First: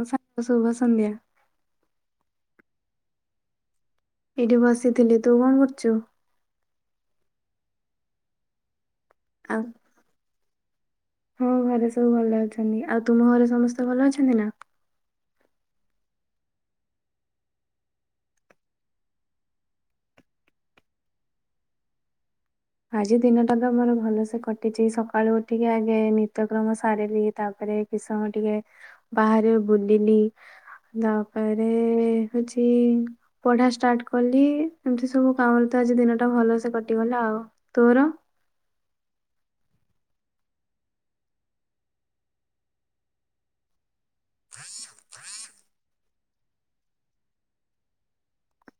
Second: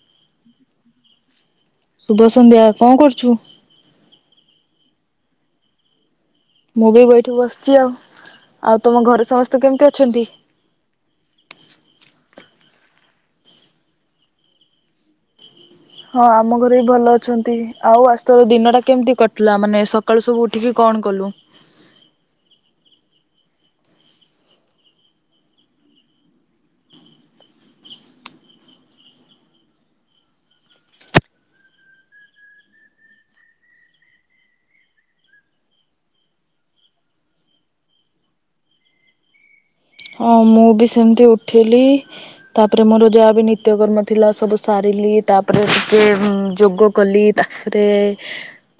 ହ ସ ଶୁଭ ସଂନ୍ଧ୍ୟା ଶୁଭ ସନ୍ଧ୍ୟା କଣ କରୁଛୁ ଏଇଠି ବସିଥିଲି ତୁ କଣ କରୁଛୁ ମୁଁ ବି ବଇଠିକୁ ବସିଛି ଆଉ ଆଉ ତମ ଘରେ ସମସ୍ତେ ଆଉ କେମିତି ଅଛନ୍ତି ହଁ ଘରେ ସବୁ ଭଲ ଆଉ ତୁମ ଘରେ ସମସ୍ତେ ଭଲ ଅଛନ୍ତି ନା ହଁ ଆମ ଘରେ ବି ଭଲ ଅଛନ୍ତି ଆଉ ଆସ ତର ଦିନଟା କେମିତି କିଲା ମାନେ ସକାଳୁ ସବୁ ଉଠିକି [inaudible] [inaudible] ଆଜି ଦିନ ଟା ତ ମମର ଭଲସେ କଟିଛି ସକାଳୁ ଉଠିକି ଆଗେ ନିତ୍ୟକ୍ରମ ସାରିଲି ତାପରେ କି ସମୟ ଟିକେ ବାହାରେ ବୁଲିଲି ତାପରେ ହଉଛି ପଢା ଷ୍ଟାର୍ଟ କଲି ଏମିତି ସବୁ କାମରେ ତ ଆଜି ଦିନ ଟା ଭଲ ସେେ କଟିଗଲା ଆଉ ତୋର ହଁ ମୁଁ ବି ସେମିତି ଉଠିଲି ତାପରେ ମୋର ଯାହା ବି ନିତ୍ୟକର୍ମ ଥିଲା ସବୁ ସାରି ଯ କ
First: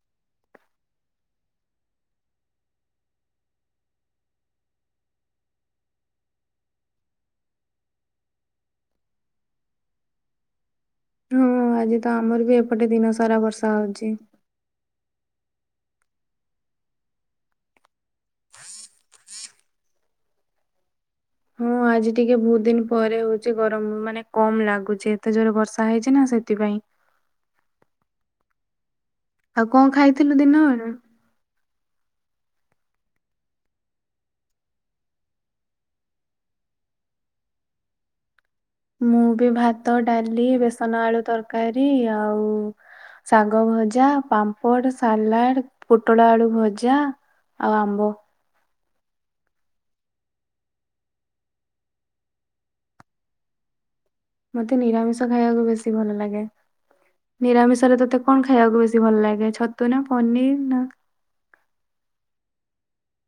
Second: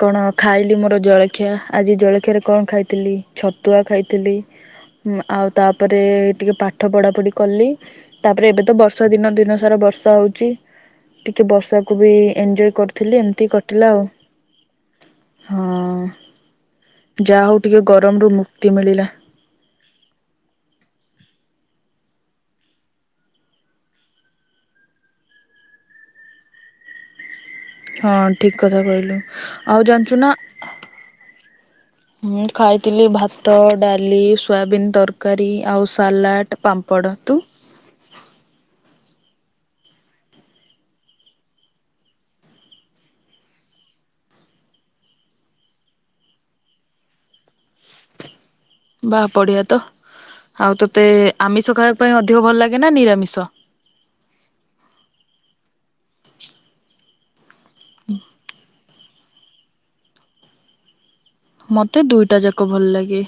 କଣ ଖ ି ଆ ଜଳିଆରେ କ ଖଥିଲି ଛତୁଆ ଖାଇଥିଲି ଆଉ ତାପରେ ଟିକେ ପାଠ ପଢା ପଢି କଲି ତାପରେ ଏବେ ତ ବର୍ଷା ଦିନ ଦିନ ସାରା ବର୍ଷା ହଉଛି ହଁ ଟିକେ ଆଜି ବର୍ଷାକୁ ତ ବି ଆମର ଏଞଜୟ ଏପଟେ ଦିନ କରିଥିଲି ସାରା ଏମିତି ବର୍ଷା କଟିଲା ଆଉ ହଉଛି। ହଁ ଯାହା ହଉ ଟିକେ ଗରମରୁ ମୁକ୍ତି ମିଳିଲା ହଁ ଆଜି ଟିକେ ବହୁତ ଦିନ ପରେ ହଉଛି ଗରମ ମାନେ କମ ଲାଗୁଛି ଏତେ ଜୋର ବର୍ଷା ହେଇଛି ନା ସେଥିପାଇଁ [inaudible] ହଁ ଠିକ କଥା କହିଲୁ ଆଉ କଣ ଜାଞ୍ଚୁନା ଖାଇଥିଲୁ ଦିନ ବେଳେ? ମୁଁ ଖାଇଥିଲି ଭାତ ଡାଲି ସୋୟାବିନ୍ ତରକାରୀ ଆଉ ସାଲାଡ ପାମ୍ପ ପଡ଼ନ୍ତୁ [inaudible] ମୁଁ ବି ଭାତ ଡାଲି ବେସନ ଆଳୁ ତରକାରୀ ଆଉ ଶାଗ ଭଜା ପାମ୍ପଡ ସାଲାଡ ପୋଟଳ ଆଳୁ ଭଜା ଆଉ ଆମ୍ବୋ ବାହା ପଡ଼ିଆ ତ ଆଉ ତୋତେ ଆମିଷ ଖାଇବାକୁ ପାଇଁ ଅଧିକ ଭଲ ଲାଗେ ନା ନିରାମିଷ ମତେ ନିରାମିଷ ଖାଇବାକୁ ବେଶି ଭଲ ଲାଗେ ନିରାମିଷ ରେ ତୋତେ କଣ ଖାଇବାକୁ ବେଶୀ ବେଶ ଭଲ ଲାଗେ ଛତୁ ନା ପନିର ନା ମୋତେ ଦୁଇଟା ଯାକ ଭଲ ଲାଗେ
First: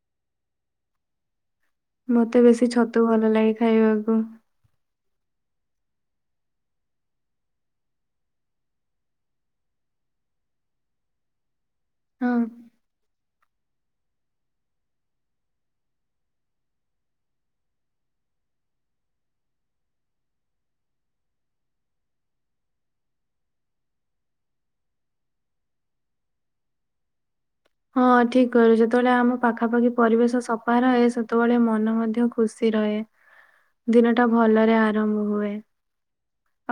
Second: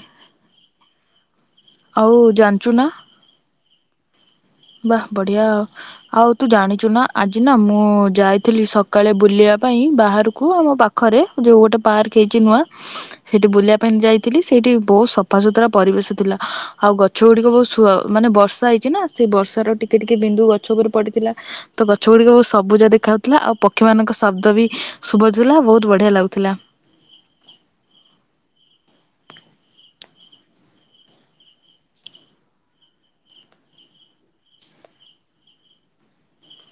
ଆଉ ମତେ ବେଶୀ ଛତୁ ଭଲ ଲାଗେ ଖାଇବାକୁ ବା ବଢିଆ ଆ ଆଉ ତୁ ଜାଣିଛୁ ନା ଆଜି ନା ମୁଁ ଯାଇଥିଲି ସକାଳେ ବୁଲିବା ପାଇଁ ବାହାରକୁ ଆମ ପାଖରେ ଯୋଉ ଗୋଟେ ପାର୍କ ହେଇଛି ହଁ। ନୂଆ ସେଇଠି ବୁଲିବା ପାଇଁ ଯାଇଥିଲି ସେଇଠି ବୋହୁତ ସଫା ସୁୁତୁରା ପରିବେଶ ଥିଲା, ଆଉ ଗଛ ଗୁଡିକ ବୋହୁତ ମାନେ ବର୍ଷା ହେଇଛି ନା। ସେଇ ବର୍ଷ ର ଟିକେ ଟିକେ ବିନ୍ଦୁ ଗଛ ଉପରେ ପଡିଥିଲା ତ ଗଛ ଗୁଡିକ ସବୁଜା ଦେଖା ହୋଉଥିଲା, ଆଉ ପକ୍ଷୀ ମାନଙ୍କ ଶବ୍ଦ ବି ଶୁଭଜ ଥିଲା ବୋହୁତ ବଢିଆ ଲାଗୁଥିଲା। [inaudible] ହଁ ଠିକ କହିଲୁ ଯେତେବେଳେ ଆମ ପାଖାପାଖି ପରିବେଶ ସଫା ରହେ ସେତେବେଳେ ମନ ମଧ୍ୟ ଖୁସି ରହେ, ଦିନ ଟା ଭଲରେ ଆରମ୍ଭ ହୁଏ।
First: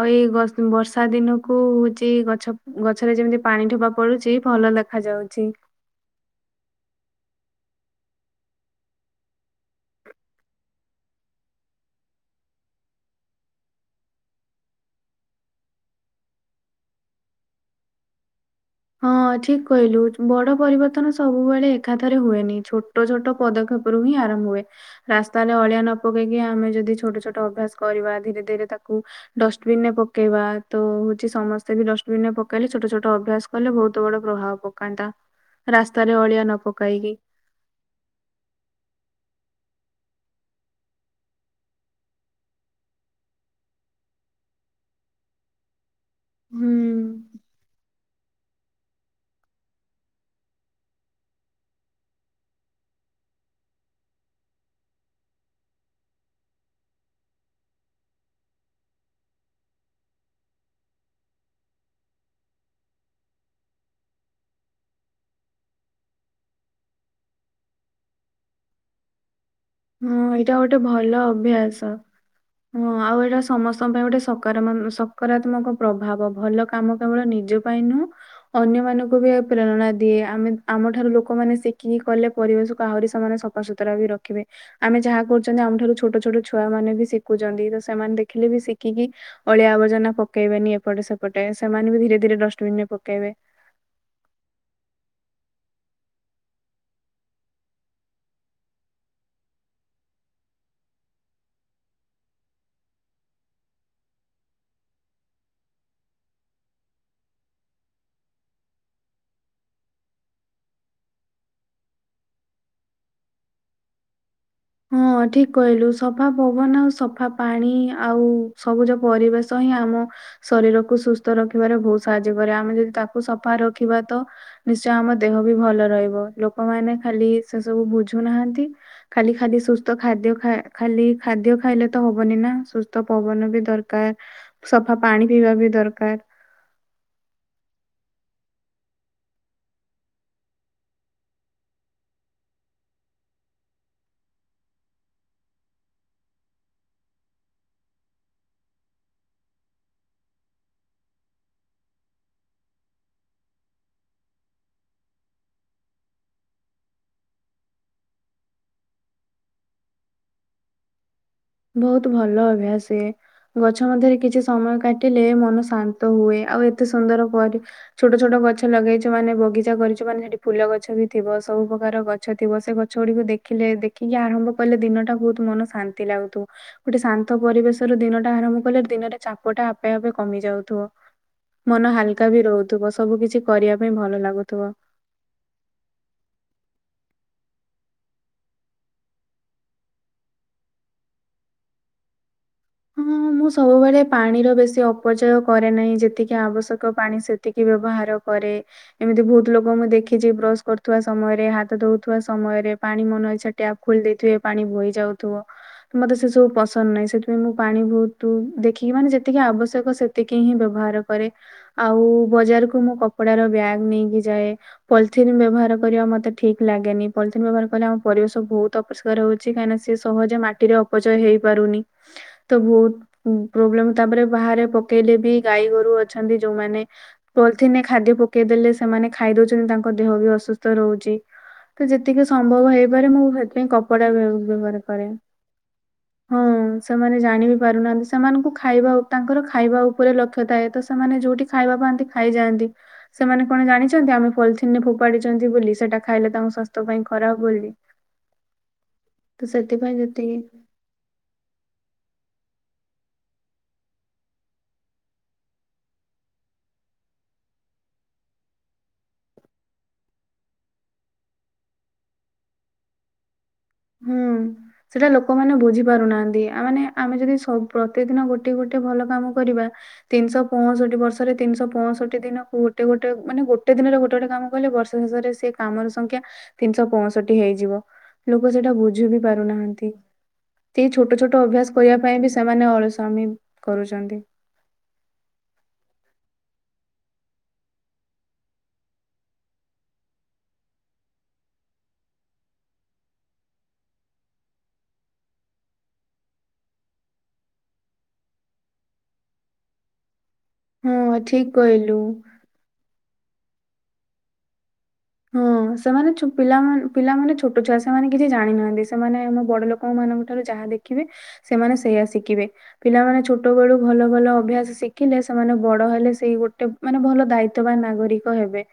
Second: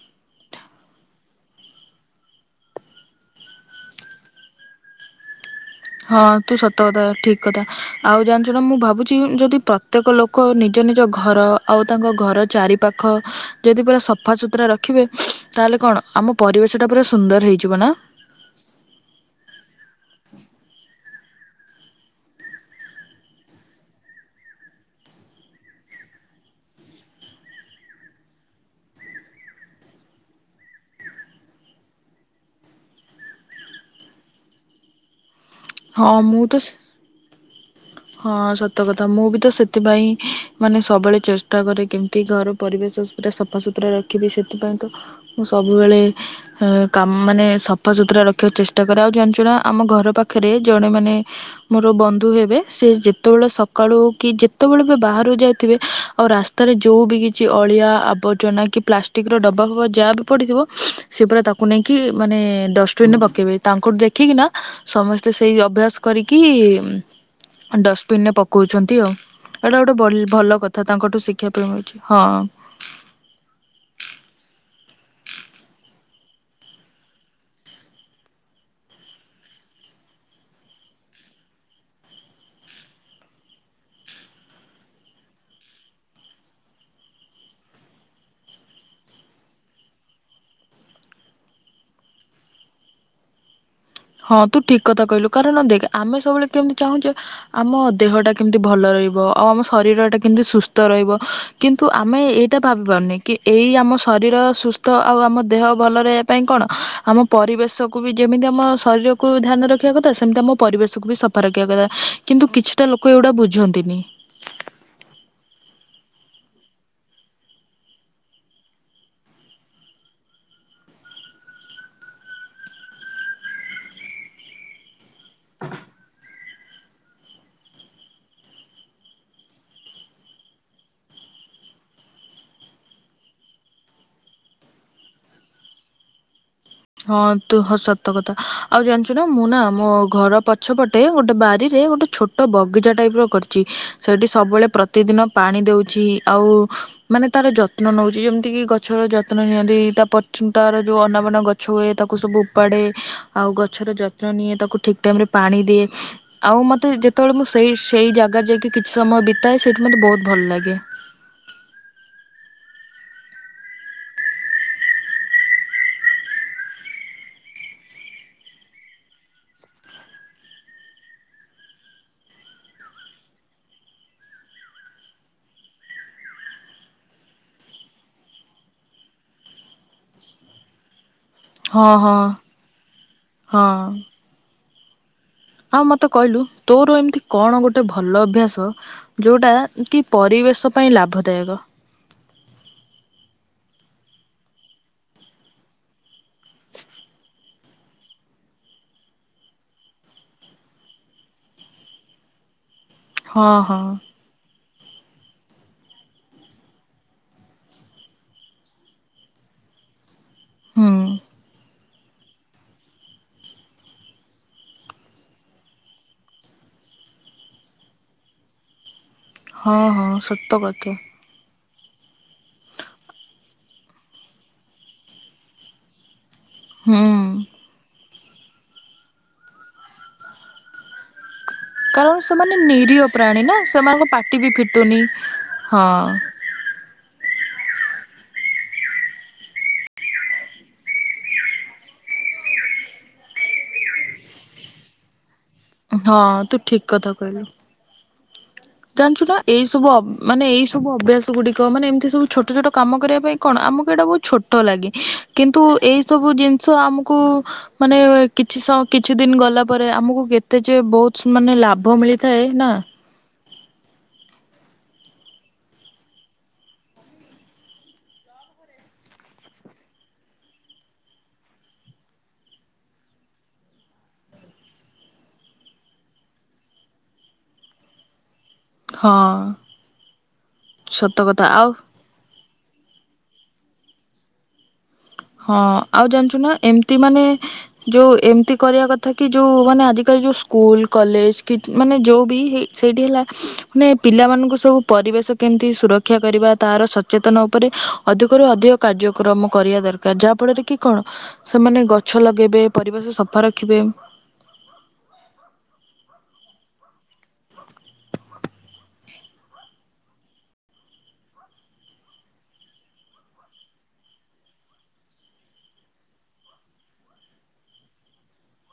ଆଉ ଏଇ ବର୍ଷା ଦିନକୁ ହୋଉଚି ଗଛ ଗଛରେ ଯେମିତି ପାଣି ଠୋପା ପଡୁଚି। ଭଲ ଦେଖା ଯାଉଚି। ହଁ ତୁ ସତ କଥା ଠିକ କଥା ଆଉ ଜାଣିଛୁ ମୁଁ ଭାବୁଛି ଯଦି ପ୍ରତ୍ୟେକ ଲୋକ ନିଯେ ନିଜ ଘର ଆଉ ତାଙ୍କ ଘର ଚାରି ପାଖ ଯଦି ପୁରା ସଫା ସୁତୁରା ରଖିବେ ତାହେଲେ କଣ ଆମ ପରିବେଶ ଟା ପୁରା ସୁନ୍ଦର ହେଇଯିବ ନା। [inaudible] ହଁ ଠିକ କହିଲୁ, ବଡ ପରିବର୍ତ୍ତନ ସବୁବେଳେ ଏକାଥରେ ହୁଏନି ଛୋଟ ଛୋଟ ପଦକ୍ଷେପ ହିଁ ଆରମ୍ଭ ହୁଏ, ରାସ୍ତା ହେଲେ ଅଳିଆ ନ ପକେଇକି ଆମେ ଯଦି ଛୋଟ ଛୋଟ ଅଭ୍ୟାସ କରିବା ଧୀରେ ଧୀରେ ଡଷ୍ଟବିନ ରେ ପକେଇବା ତ ହଉଚି, ସମସ୍ତେ ବି ଡଷ୍ଟବିନ ରେ ପକେଇଲେ ଛୋଟ ଛୋଟ ଅଭ୍ୟାସ କଲେ ବୋହୁତ ବଡ ପ୍ରଭାବ ପକାନ୍ତା। ହଁ ରାସ୍ତାରେ ମୁଁ ଅଳିଆ ତ ନ ପକାଇକି ହଁ ସତ କଥା ମୁଁ ବି ତ ସେ ସେଥିପାଇଁ ମାନେ ସବୁବେଳେ ଚେଷ୍ଟା କରେ କେମିତି ଘର ପରିବେଶ ପୁରା ସଫାସତୁରା ରଖିବି ସେଥିପାଇଁ ମୁଁ ସବୁବେଳେ ହୁଁ କାମ ମାନେ ସଫାସତୁରା ରଖିବାକୁ ଚେଷ୍ଟା କରେ ଆଉ ଜାଣିଛୁ ନା ଆମ ଘର ପାଖ ପାଖରେ ଜଣେ ମାନେ ମୋର ବନ୍ଧୁ ହେବେ ସେ ଯେତେବେଳେ ସକାଳୁ କି ଯେତେବେଳେ ବି ବାହାର ଯାଇଥିବେ ଆଉ ରାସ୍ତାରେ ଯୋଉ ବି କିଛି ଅଳିଆ ଆବର୍ଜନା କି ପ୍ଲାଷ୍ଟିକ ର ଡବା ହବା ଯାହା ପଡିଯିବ ସେ ପୁରା ତାକୁ ନେଇକି ମାନେ ଡଷ୍ଟବିନ ରେ ପକେଇବେ, ତାଙ୍କଠୁ ଦେଖିକି ସମସ୍ତେ ସେଇ ଅଭ୍ୟାସ କରିକି ଡଷ୍ଟବିନରେ ପକଉଛନ୍ତି ଆଉ। ଏଇଟା ଗୋଟେ ବଲ ହଁ ଭଲ ଏଇଟା ଗୋଟେ କଥା ତାଙ୍କଠୁ ଭଲ ଶିକ୍ଷା ପାଇଁ ଅଭ୍ୟାସ, ମିଳୁଛି ହଁ। ହଁ ଆଉ ଏଇଟା ସମସ୍ତଙ୍କ ପାଇଁ ଗୋଟେ ସକାର ସ ସକାରାତ୍ମକ ପ୍ରଭାବ ଭଲ କାମ କେବଳ ନିଜ ପାଇଁ ନୁହଁ ଅନ୍ୟ ମାନଙ୍କୁ ବି ପ୍ରେରଣା ଦିଏ। ଆମେ ଆମଠାରୁ ଲୋକମାନେ ଶିଖିକି କଲେ ପରିବେଶକୁ ଆହୁରି ସେମାନେ ସଫାସତୁରା ବି ରଖିବେ। ଆମେ ଯାହା କରୁଛନ୍ତି ଆମ ଠାରୁ ଛୋଟ ଛୋଟ ଛୁଆ ମାନେ ବି ଶିଖୁଛନ୍ତି, ତ ସେମାନେ ଦେଖିଲେ ବି ଶିଖିକି ଅଳିଆ ଆବର୍ଜନା ପକେଇବେନି ଏପଟେ ସେପଟେ ସେମାନେ ବି ଧୀରେ ଧୀରେ ଡଷ୍ଟବିନ ରେ ପକେଇବେ। ହଁ ତୁ ଠିକ କଥା କହିଲୁ କାରଣ ଦେଖ ଆମେ ସବୁବେଳେ କେମିତି ଚାହୁଁଚେ ଆମ ଦେହଟା କେମିତି ଭଲ ରହ ରହିବ ଆଉ ଆମ ଶରୀରଟା କେମିତି ସୁସ୍ଥ ରହିବ କିନ୍ତୁ ଆମେ ଏଇଟା ଭାବିପାରୁନେ କି ଏଇ ଆମ ଶରୀର ସୁସ୍ଥ ଆଉ ଆମ ଦେହ ଭଲ ରହିବା ପାଇଁ କଣ ଆମ ପରିବେଶକୁ ବି ଯେମିତି ଆମ ଶରୀରକୁ ଧ୍ୟାନ ରଖିବା କଥା ସେମିତି ଆମ ପରିବେଶକୁ ବି ସଫା ରଖିବା, କଥା କିନ୍ତୁ କିଛିଟା ଲୋକ ଏଗୁଡା ବୁଝନ୍ତିନି। [inaudible] ହଁ ଠିକ କହିଲୁ ସଫା ପବନ ଆଉ ସଫା ପାଣି ଆଉ ସବୁଜ ପରିବେଶ ଆମ ଶରୀରକୁ ସୁସ୍ଥ ରଖିବାରେ ବୋହୁତ ସାହାଯ୍ୟ କରେ ଆମେ ଯଦି ତାକୁ ସଫା ରଖିବା ତ ନିଶ୍ଚୟ ଆମ ଦେହ ବି ଭଲ ରହିବ ଲୋକମାନେ ଖାଲି ସେ ସବୁ ବୁଝୁନାହାନ୍ତି, ଖାଲି ଖାଲି ସୁସ୍ଥ ଖାଦ୍ୟ ଖ ଖାଲି ଖାଦ୍ୟ ଖାଇଲେ ତ ହବନି ନା ସୁସ୍ଥ ପବନ ବି ଦରକାର। ସଫା ପାଣି ପିଇବା ବି ଦରକାର। ହଁ ତୁ ହଁ ସତ କଥା ଆଉ ଜାଣିଚୁ ନା ମୁଁ ନା ମୋ ଘର ପଛପଟେ ଗୋଟେ ବାରିରେ ଏ ଗୋଟେ ଛୋଟ ବଗିଚା ଟାଇପ୍ ର କରିଚି, ସେଇଠି ସବୁବେଳେ ପ୍ରତିଦିନ ପାଣି ଦେଉଛି ଆଉ ମାନେ ତାର ଯତ୍ନ ନଉଚି, ଯେମିତି କି ଗଛର ଯତ୍ନ ନିଅନ୍ତି ତା ତାର ଯୋଉ ଅନାବନା ଗ ଗଛ ହୁଏ, ତାକୁ ସବୁ ଉପାଡେ ଆଉ ଗଛର ଯତ୍ନ ନିଏ ତାକୁ ଠିକ୍ ଟାଇମ୍ ରେ ପାଣି ଦିଏ ଆଉ। ମୁଁ ମୋତେ ଯେତେବେଳେ ମୁଁ ସେଇ ସେଇ ଜାଗାରେ ଯାଇକି କିଛି ସମୟ ବିତାଏ ସେଇଠି ମୋତେ ବହୁତ ଭଲ ଲାଗେ। ବୋହୁତ ଭଲ ଅଭ୍ୟାସ ଇଏ। ଗଛ ମଧ୍ୟରେ କିଛି ସମୟ କାଟିଲେ ମନ ଶାନ୍ତ ହୁଏ, ଆଉ ଏତେ ସୁନ୍ଦର ଛୋଟ ଛୋଟ ଗଛ ଲଗେଇଛୁ ମାନେ ବଗିଚା କରିଚୁ ମାନେ ସେଠି ଫୁଲ ଗଛ ବି ଥିବ ସବୁ ପ୍ରକାର ଗଛ ଥିବ ସେ ଗଛ ଗୁଡିକୁ ଦେଖି ଦେଖିଲେ ଦେଖିକି ଆରମ୍ଭ କଲେ ଦିନଟା ବୋହୁତ ମନ ଶାନ୍ତି ଲାଗୁ ଗୋଟେ ଶାନ୍ତ ପରିବେଶ ର ଦିନ ଟା ଆରମ୍ଭ କଲେ ଦିନରେ ଚାପଟା ଆପେ ଆପେ କମି ଯାଉଥିବ ହଁ ମନ ହଁ ହାଲକା ବି ରହୁଥିବ ସବୁ କିଛି କରିବା ହଁ। ପାଇଁ ଭଲ ଲାଗୁଥିବ ଆଉ ମତେ କହିଲୁ ତୋର ଏମିତି କଣ ଗୋଟେ ଭଲ ଅଭ୍ୟାସ ଯୋଉଟା କିପରି ପରିବେଶ ପାଇଁ ଲାଭଦାୟକ [inaudible] ହଁ ମୁଁ ସବୁବେଳେ ପାଣିର ବେଶୀ ଅପଚୟ କରେ ନାହିଁ ଯେତିକି ଆବଶ୍ୟକ ପାଣି ସେତିକି ବ୍ୟବହାର କରେ ଏମିତି ବହୁତ ଲୋକ ମୁଁ ଦେଖିଛି ବ୍ରଶ କରୁଥିବା ସମୟରେ ହାତ ଧଉଥିବା ସମୟରେ ପାଣି ମନ ଇଚ୍ଛା ହଁ ଟ୍ଇ ହଁ ଖୋଲି ଦେଇଥିବେ ପାଣି ବଇ ଯାଉଥିବ ତ ମୋତେ ସେସବୁ ପସନ୍ଦ ନାହିଁ ସେୁ ମୁଁ ପାଣି ବୋହୁତ ଦେଖିକି ମାନେ ଯେତିକି ଆବଶ୍ୟକ ସେତିକି ହିଁ ହୁଁ ବ୍ୟବହାର କରେ ଆଉ ବଜାର କୁ ମୁଁ କପଡ଼ା ର ବ୍ୟାଗ୍ ନେଇକି ଯାଏ ପଲିଥିନ୍ ବ୍ୟବହାର କରିବା ମତେ ଠିକ ଲାଗେ ଗେନି ପଲିଥିନ୍ ବ୍ୟବହାର କଲେ ଆମ ପରିବେଶ ବହୁତ୍ ପ ରହୁଛି କାହିଁନା ହଁ ସେ ହଁ ସହଜେ ସତ ମାଟିରେ କଥା ଅପଚୟ ହେଇପାରୁନି। ତ ବହୁତ ପ ପ୍ରୋବ୍ଲେମ ତାପରେ ବାହାରେ ପକେଇଲେ ବି ଗାଈ ଗୋରୁ ଅଛ ନ୍ତି ଯୋଉମାନେ ହୁଁ ପଲଥିନ ରେ ଖାଦ୍ୟ ପ ଦେଲେ ସେମାନେ ଖାଇ ଦଉଛନ୍ତି ତାଙ୍କ ଦେହ ବି ଅସୁସ୍ଥ ରହୁଛି। ତ କାରଣ ଯେତିକି ସେମାନେ ସମ୍ଭବ ହେଇପାରେ ନିରୀହ ମୁଁ ପ୍ରାଣୀ ନା ସେଥିପାଇଁ କପଡ଼ା ସେମାନଙ୍କ ପାଟି ବି ବ-ବ-ବ୍ୟବହାର ଫିଟୁନି। କରେ ହଁ ସେମାନେ। ଜାଣି ବି ପାରୁନାହାନ୍ତି ସେମାନଙ୍କୁ ଖାଇବା ତାଙ୍କର ଖାଇବା ଉପରେ ଲକ୍ଷ୍ୟ ଥାଏ ତ ସେମାନେ ଯଉଠି ଖାଇବା ପାଆନ୍ତି। ଖାଇଯାନ୍ତି ସେମାନେ କଣ ଜାଣି ଆମେ ପଲଥିନରେ ଫୋପାଡିଚ ବୋଲି ସେଟା ହଁ ଖାଇଲେ ତାଙ୍କ ତୁ ଠିକ ସ୍ଵାସ୍ଥ୍ୟ ପାଇଁ କଥା ଖରାପ କହିଲୁ। ବୋଲି। ଜାଣିଛୁ ନା ତ ଏଇ ସବୁ ସେଥିପାଇଁ ଯେତିକି ମାନେ ଅ ଏଇ ସବୁ ଅଭ୍ୟାସ ଗୁଡ ଗୁଡ଼ିକ ମାନେ ଏମତି ସବୁ ଛୋଟ ଛୋଟ କାମ କରିବା ପାଇଁ ଆମକୁ ଏଟା ବହୁତ୍ ଛୋଟ ଛୋଟ ଲାଗେ କିନ୍ତୁ ଏଇ ସବୁ ଜି ଜିନିଷ ଆମକୁ ମାନେ କିଛି ସ କିଛି ଦିନ ଗଲା ପରେ ଆମକୁ କେତେ ଯେ ବହୁତ ମାନ ଲାଭ ମିଳିଥାଏ ନା। ସେଇଟା ଲୋକମାନେ ବୁଝି ପାରୁନାହାନ୍ତି ଆ ମାନେ ଆମେ ଯଦି ସ ପ୍ରତି ଦିନ ଗୋଟେ ଗୋଟେ ଭଲ କାମ କରିବା। ତିନିଶହ ପଂଷଠି ବର୍ଷ ରେ ତିନିଶହ ପଂଷଠି ଦିନକୁ ଗୋଟେ ଗୋଟେ ମାନେ ଗୋଟେ ଦିନରେ ଗୋଟେ ଗୋଟେ କାମ କଲେ ବ ଷ ଶେଷରେ ସେ କାମର ସଂଖ୍ୟା ତିନିଶହ ପଂଠି ହେଇଯିବ ଲୋ ସେଟା ବୁଝି ବି ହଁ ପାରୁନାହାନ୍ତି ସେଇ ଛୋଟ ସତ ଛୋଟ କଥା ଆଉ ଅଭ୍ୟାସ କରିବା ପାଇଁ ବି ସେମାନେ ଅଳ ମୀ କରୁଛନ୍ତି। ହଁ ଆଉ ଜାଣିଛୁ ନା ଏମତି ମାନେ ଯୋଉ ଏମତି କରିବା କଥା କି ଯୋଉ ମାନେ ଆଜିକାଲି। ସ୍କୁଲ କଲେଜ କି ମାନେ ଯଉ ବି ଇ ସେଇଠି ହେଲା ମାନେ ପିଲାମାନଙ୍କୁ ସବୁ ପରିବେ ଶ କେମିତି ସୁରକ୍ଷା କରିବା ତାର ସଚେତନ ଉପରେ ଅଧିକରୁୁ ଅଧିକ କାର୍ଯ୍ୟକ୍ରମ କରିବା ଦର କାର ଯାହା ଫଳରେ କି କଣ ହଁ ଠିକ ସେମାନେ କହିଲୁ। ଗଛ ଲଗେଇବେ ପରିବେଶ ସ ଫା ରଖିବେ। ହଁ ସେମାନେ ଛୋ ପିଲାମାନେ ପିଲାମାନେ ଛୋଟ ଛୁଆ ସେମାନେ କିଛି ଜାଣିନାହାନ୍ତି ସେମାନେ ଆମ ବଡ ଲୋକ ମା ଙ୍କ ର ଠାରୁ ଯାହା ଦେଖିବେ ସେମାନେ ସେଇଆ ଶିଖିବେ ପିଲାମାନେ ଛୋଟ ବେଳୁ ଭଲ ଭଲ ଅଭ୍ୟାସ ଶିଖି ଲେ ସେମାନେ ବଡ ହେଲେ ସେଇ ଗୋଟେ ମାନେ ଭଲ ଦାୟିତବାନ ନାଗରିକ ହେବେ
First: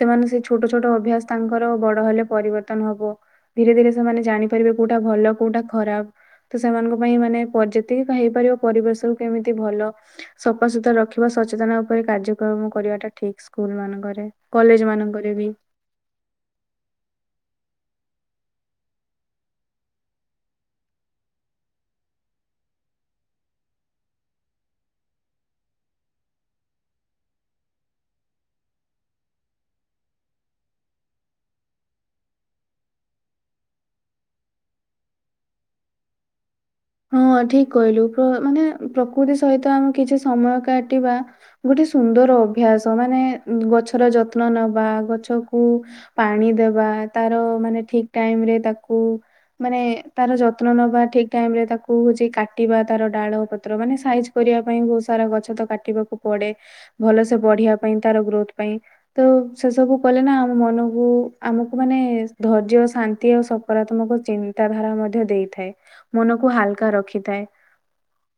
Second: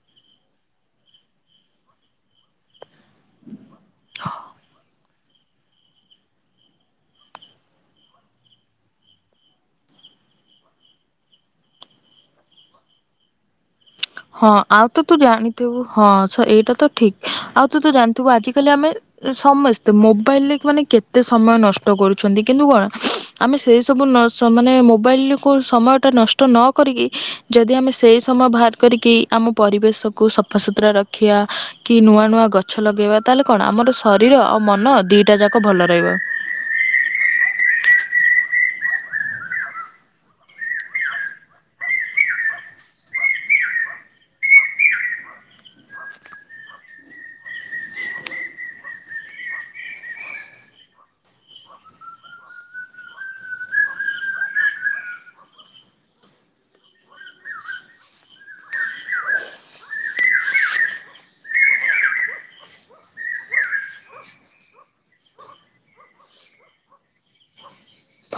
ସେମାନେ ସେ ଛୋଟ ଛୋଟ ଅଭ୍ୟାସ ତାଙ୍କର ବଡ ହେଲେ ପରିବର୍ତ୍ତନ ହବ ଧୀରେ ଧୀରେ ସେମାନେ ଜାଣିପାରିବେ କୋଉଟା ଭଲ। କୋଉଟା ଖରାପ ତ ସେମାନଙ୍କ ପାଇଁ ମାନେ ପ ଯେତିକି ହେଇପାରିବ ପରିବେଶ ରୁ କେମିତି ଭଲ। ସଫାସୁତୁରା ରଖିବା ସଚେତନ ଉପରେ କାର୍ଯ୍ୟକ୍ରମ କରିବାଟା ଠିକ ସ୍କୁଲ ମାନଙ୍କରେ ହଁ କଲେଜ ଆଉ ତ ତୁ ମାନଙ୍କ ଜାଣିଥିବୁ ହଁ ସ ଏଇଟା ତ ଠିକ ଆଉ। ତ ଜାଣିଥିବୁ ଆଜିକାଲି ଆମେ ସମସ୍ତେ ମୋବାଇଲ ରେ ମାନେ କେତେ ସମୟ ନଷ୍ଟ କରୁଛନ୍ତି କିନ୍ତୁ। କଣ ଆମେ ସେ ସବୁ ନ ସ ମାନେ ମୋବାଇଲ କୁ ସମୟ ଟା ନଷ୍ଟ ନ କରିକି ଯଦି। ଯଦି ଆମେ ସେଇ ସମୟ ବାହାର କରିକି ଆମ ପରିବେଶକୁ ସଫାସୁତୁରା ରଖିବା କି ନୂଆ ନୂଆ ଗଛ ଲଗେଇବା ତାହେଲେ କଣ ଆ ଆମର ଶରୀର ଆଉ ମନ ଦିଟା ଯାକ ଭଲ ରହିବ। ହଁ ଠିକ କହିଲୁ ପ୍ର ମାନେ ପ୍ରକୃତି ସହିତ ଆମେ କିଛି ସମୟ କାଟିବା ଗୋଟେ। ସୁନ୍ଦର ଅଭ୍ୟାସ ମାନେ ଗଛର ଯତ୍ନ ନବା ଗଛକୁ ପାଣି ଦେବା। ତାର ମାନେ ଠିକ୍ ଟାଇମ୍ ରେ ତାକୁ ମାନେ ତାର ଯତ୍ନ ନେବା ଠିକ୍ ଟାଇମ୍ ରେ ତା ତାକୁ ହଉଛି କାଟିବା ତାର ଡାଳ ପତ୍ର ମାନେ ସାଇଜ କରିବା ପାଇଁ ବହୁତ ସାରା ଗଛ ତ କାଟିବାକୁ ପଡେ। ଭଲ ସେ ବଢିବା ପାଇଁ ତାର ଗ୍ରୋଥ ପାଇଁ ତ ସେ ସବୁ କଲେ ନା ଆମ ମନକୁ ଆମକୁ। ମାନେ ଧୈର୍ଯ୍ୟ ଶାନ୍ତି ଆଉ ସକାରାତ୍ମକ ଚିନ୍ତା ଧାରା ମଧ୍ୟ ଦେଇଥାଏ। ମନକୁ ହାଲ କା ରଖିଥାଏ।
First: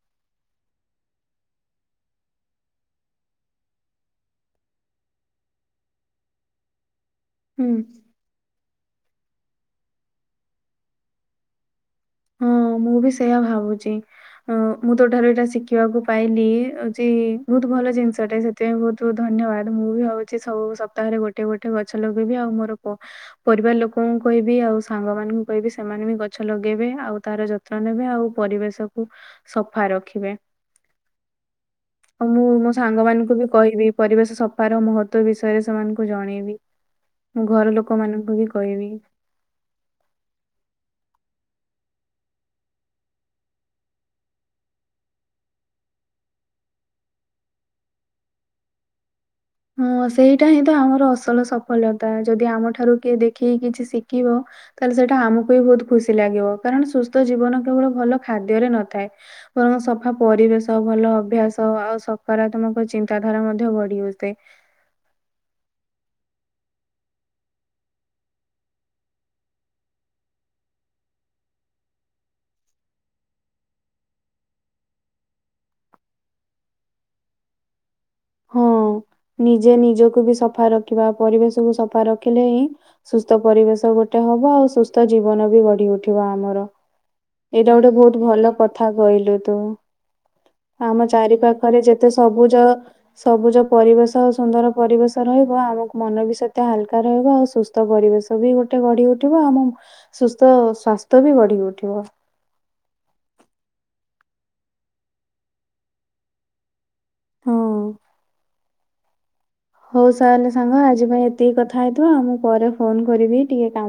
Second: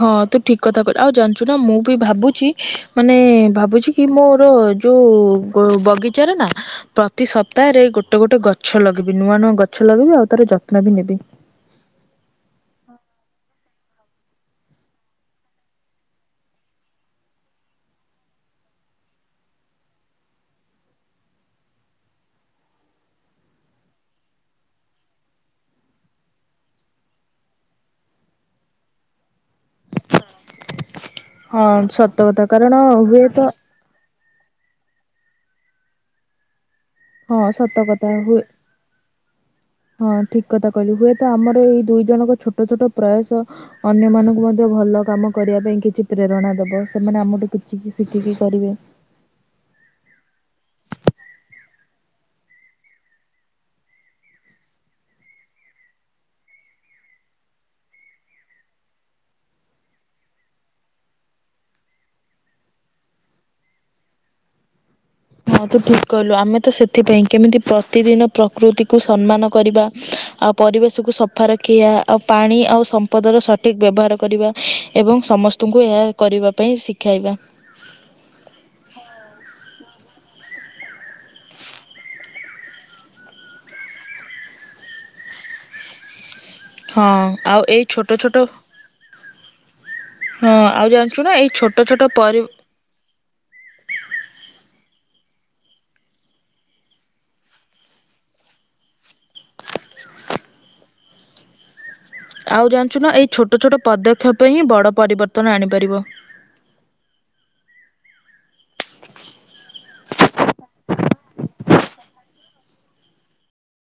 ହଁ ତୁ ଠିକ କଥା କହି ଆଉ ଜାଣିଛୁ ନା ମୁଁ ବି ଭାବୁଚି ମାନେ ଭାବୁଚି କି ମୋର ଯୋଉ ବ ବଗିଚାରେ ନା ପ୍ରତି ହୁଁ ସପ୍ତାହରେ ଗୋଟେ ଗୋଟେ ଗଛ ଲଗେଇବି। ନୂଆ ନୂଆ ଗଛ ଲଗେଇବି। ଆଉ ତାର ଯତ୍ନ ବି ନେବି। ହଁ ମୁଁ ବି ସେଇୟା ଭାବୁଚି। ହଁ ମୁଁ ତୋଠାରୁ ଏଇଟା ଶିଖିବାକୁ ପାଇଲି ଯେ ବହୁତ ଭଲ ଜିନିଷଟା ସେଥିପାଇଁ ବହୁତ ଧନ୍ୟବାଦ। ମୁଁ ବି ଭାବୁଛି ସବୁ ସପ୍ତାହରେ ଗୋଟେ ଗୋଟେ ଗଛ ଲଗେଇବି ଆଉ ମୋର ପ ପରିବାର ଲୋକ ମୁ କହିବି ଆଉ ସାଙ୍ଗ ମାନଙ୍କୁ କହିବି ସେମାନେ ବି ଗଛ ଲଗେଇବେ। ଆଉ ତାର ଯତ୍ନ ନେବେ ଆଉ ପରିବେଶକୁ ସଫା ରଖିବେ। ହଁ ସତ ଆଉ ମୁଁ କଥା ମୋ କାରଣ ସାଙ୍ଗ ମାନଙ୍କୁ ହୁଏତ ବି କହିବି ପରିବେଶ ସଫାର ମହ ତ୍ୱ ବିଷୟରେ ସେମାନଙ୍କୁ ଜଣେଇବି। ମୁଁ ହଁ ଘର ସତ ଲୋକ କଥା ମାନଙ୍କୁ ହୁଏ ବି କହିବି। ହଁ ଠିକ କଥା କହିଲୁ। ହୁଏ ତ ଆମର ଏଇ ଦୁଇ ଜଣଙ୍କ ଛୋଟ ଛୋଟ ପ୍ରୟାସ ଅନ୍ୟ ମାନଙ୍କୁ ମଧ୍ୟ ଭଲ କାମ କରିବା ପାଇଁ କିଛି ପ୍ରେରଣା ଦବ। ସେମାନେ ଆମଠୁ କିଛି ଶିଖିକି କରିବେ। [inaudible] ହଁ ସେଇଟା ହିଁ ତ ଆମର ଅସଲ ସଫଲ୍ୟତା ଯଦି ଆମଠାରୁ କିଏ ଦେଖିକି କିଛି ଶିଖିବ। ତାହେଲେ ସେଇଟା ଆମକୁ ବିି ବହୁତ ଖୁସି ଲାଗିବ। କାରଣ ସୁସ୍ଥ ଜୀବନ କେବଳ ଭଲ ଖାଦ୍ୟରେ ନଥାଏ। ବରଂ ସଫା ପରିବେଶ ଭଲ ଅଭ୍ୟାସ ଆଉ ସକାରାତ୍ମକ ଚିନ୍ତାଧାରା ମଧ୍ୟ ଗଢି ଅଛି। ସେ ହଁ ତୁ ଠିକ୍ କହିଲୁ ଆମେ ତ ସେଥିପାଇଁ କେମିତି ପ୍ରତିଦିନ ପ୍ରକୃତିକୁ ସମ୍ମାନ କରିବା। ଆଉ ପରିବେଶକୁ ସଫା ରଖିବା ଆଉ ପାଣି ଆଉ ସମ୍ପଦର ସଠିକ ବ୍ୟବହାର କରିବା। ଏବଂ ସମସ୍ତଙ୍କୁ ଏହା କରିବା ପାଇଁ ଶିଖାଇବା। ହଁ ନିଜେ ନିଜକୁ ବି ସଫା ରଖିବା ପରିବେଶକୁୁ ସଫା ରଖିଲେ ହିଁ ସୁସ୍ଥ ପରିବେଶ ଗୋଟେ ହବ ଆଉ ସୁସ୍ଥ ଜୀବନ ବି ଗଢି ଉଠିବ ଆମର। ହଁ ଆଉ ଏଇଟା ଏଇ ଗୋଟେ ଛୋଟ ବହୁତ ଛୋଟ ଭଲ କଥା କହିଲୁ ତୁ। ହଁ ଆଉ ଆମ ଜାଣିଛୁ ନା ଚାରି ଏଇ ଛୋଟ ପାଖରେ ଛୋଟ ଯେତେ ପରି ସବୁଜ ସବୁଜ ପରିବେଶ ଆଉ ସୁନ୍ଦର ପରିବେଶ ରହିବ ଆମକୁ ମନ ବି ସତ ହାଲକା ରହିବ ଆଉ ସୁସ୍ଥ ପରିବେଶ ବି ଗୋଟେ ଗଢି ଉଠିବ ଆମ ସୁସ୍ଥ ସ୍ୱାସ୍ଥ୍ୟ ବି ଗଢି ଉଠିବ। ଆଉ ଜାଣିଚୁ ନା ଏଇ ଛୋଟ ଛୋଟ ପଦକ୍ଷେପ ହିଁ ବଡ ପରିବର୍ତ୍ତନ ଆଣିପାରିବ। ହଁ। ହଉ ତାହେଲେ ସାଙ୍ଗ ଆଜି ପାଇଁ ଏତିକି କଥା ହେଇଥିବ। ଆଉ ମୁଁ ପରେ ଫୋନ କରିବି ଟିକେ କାମ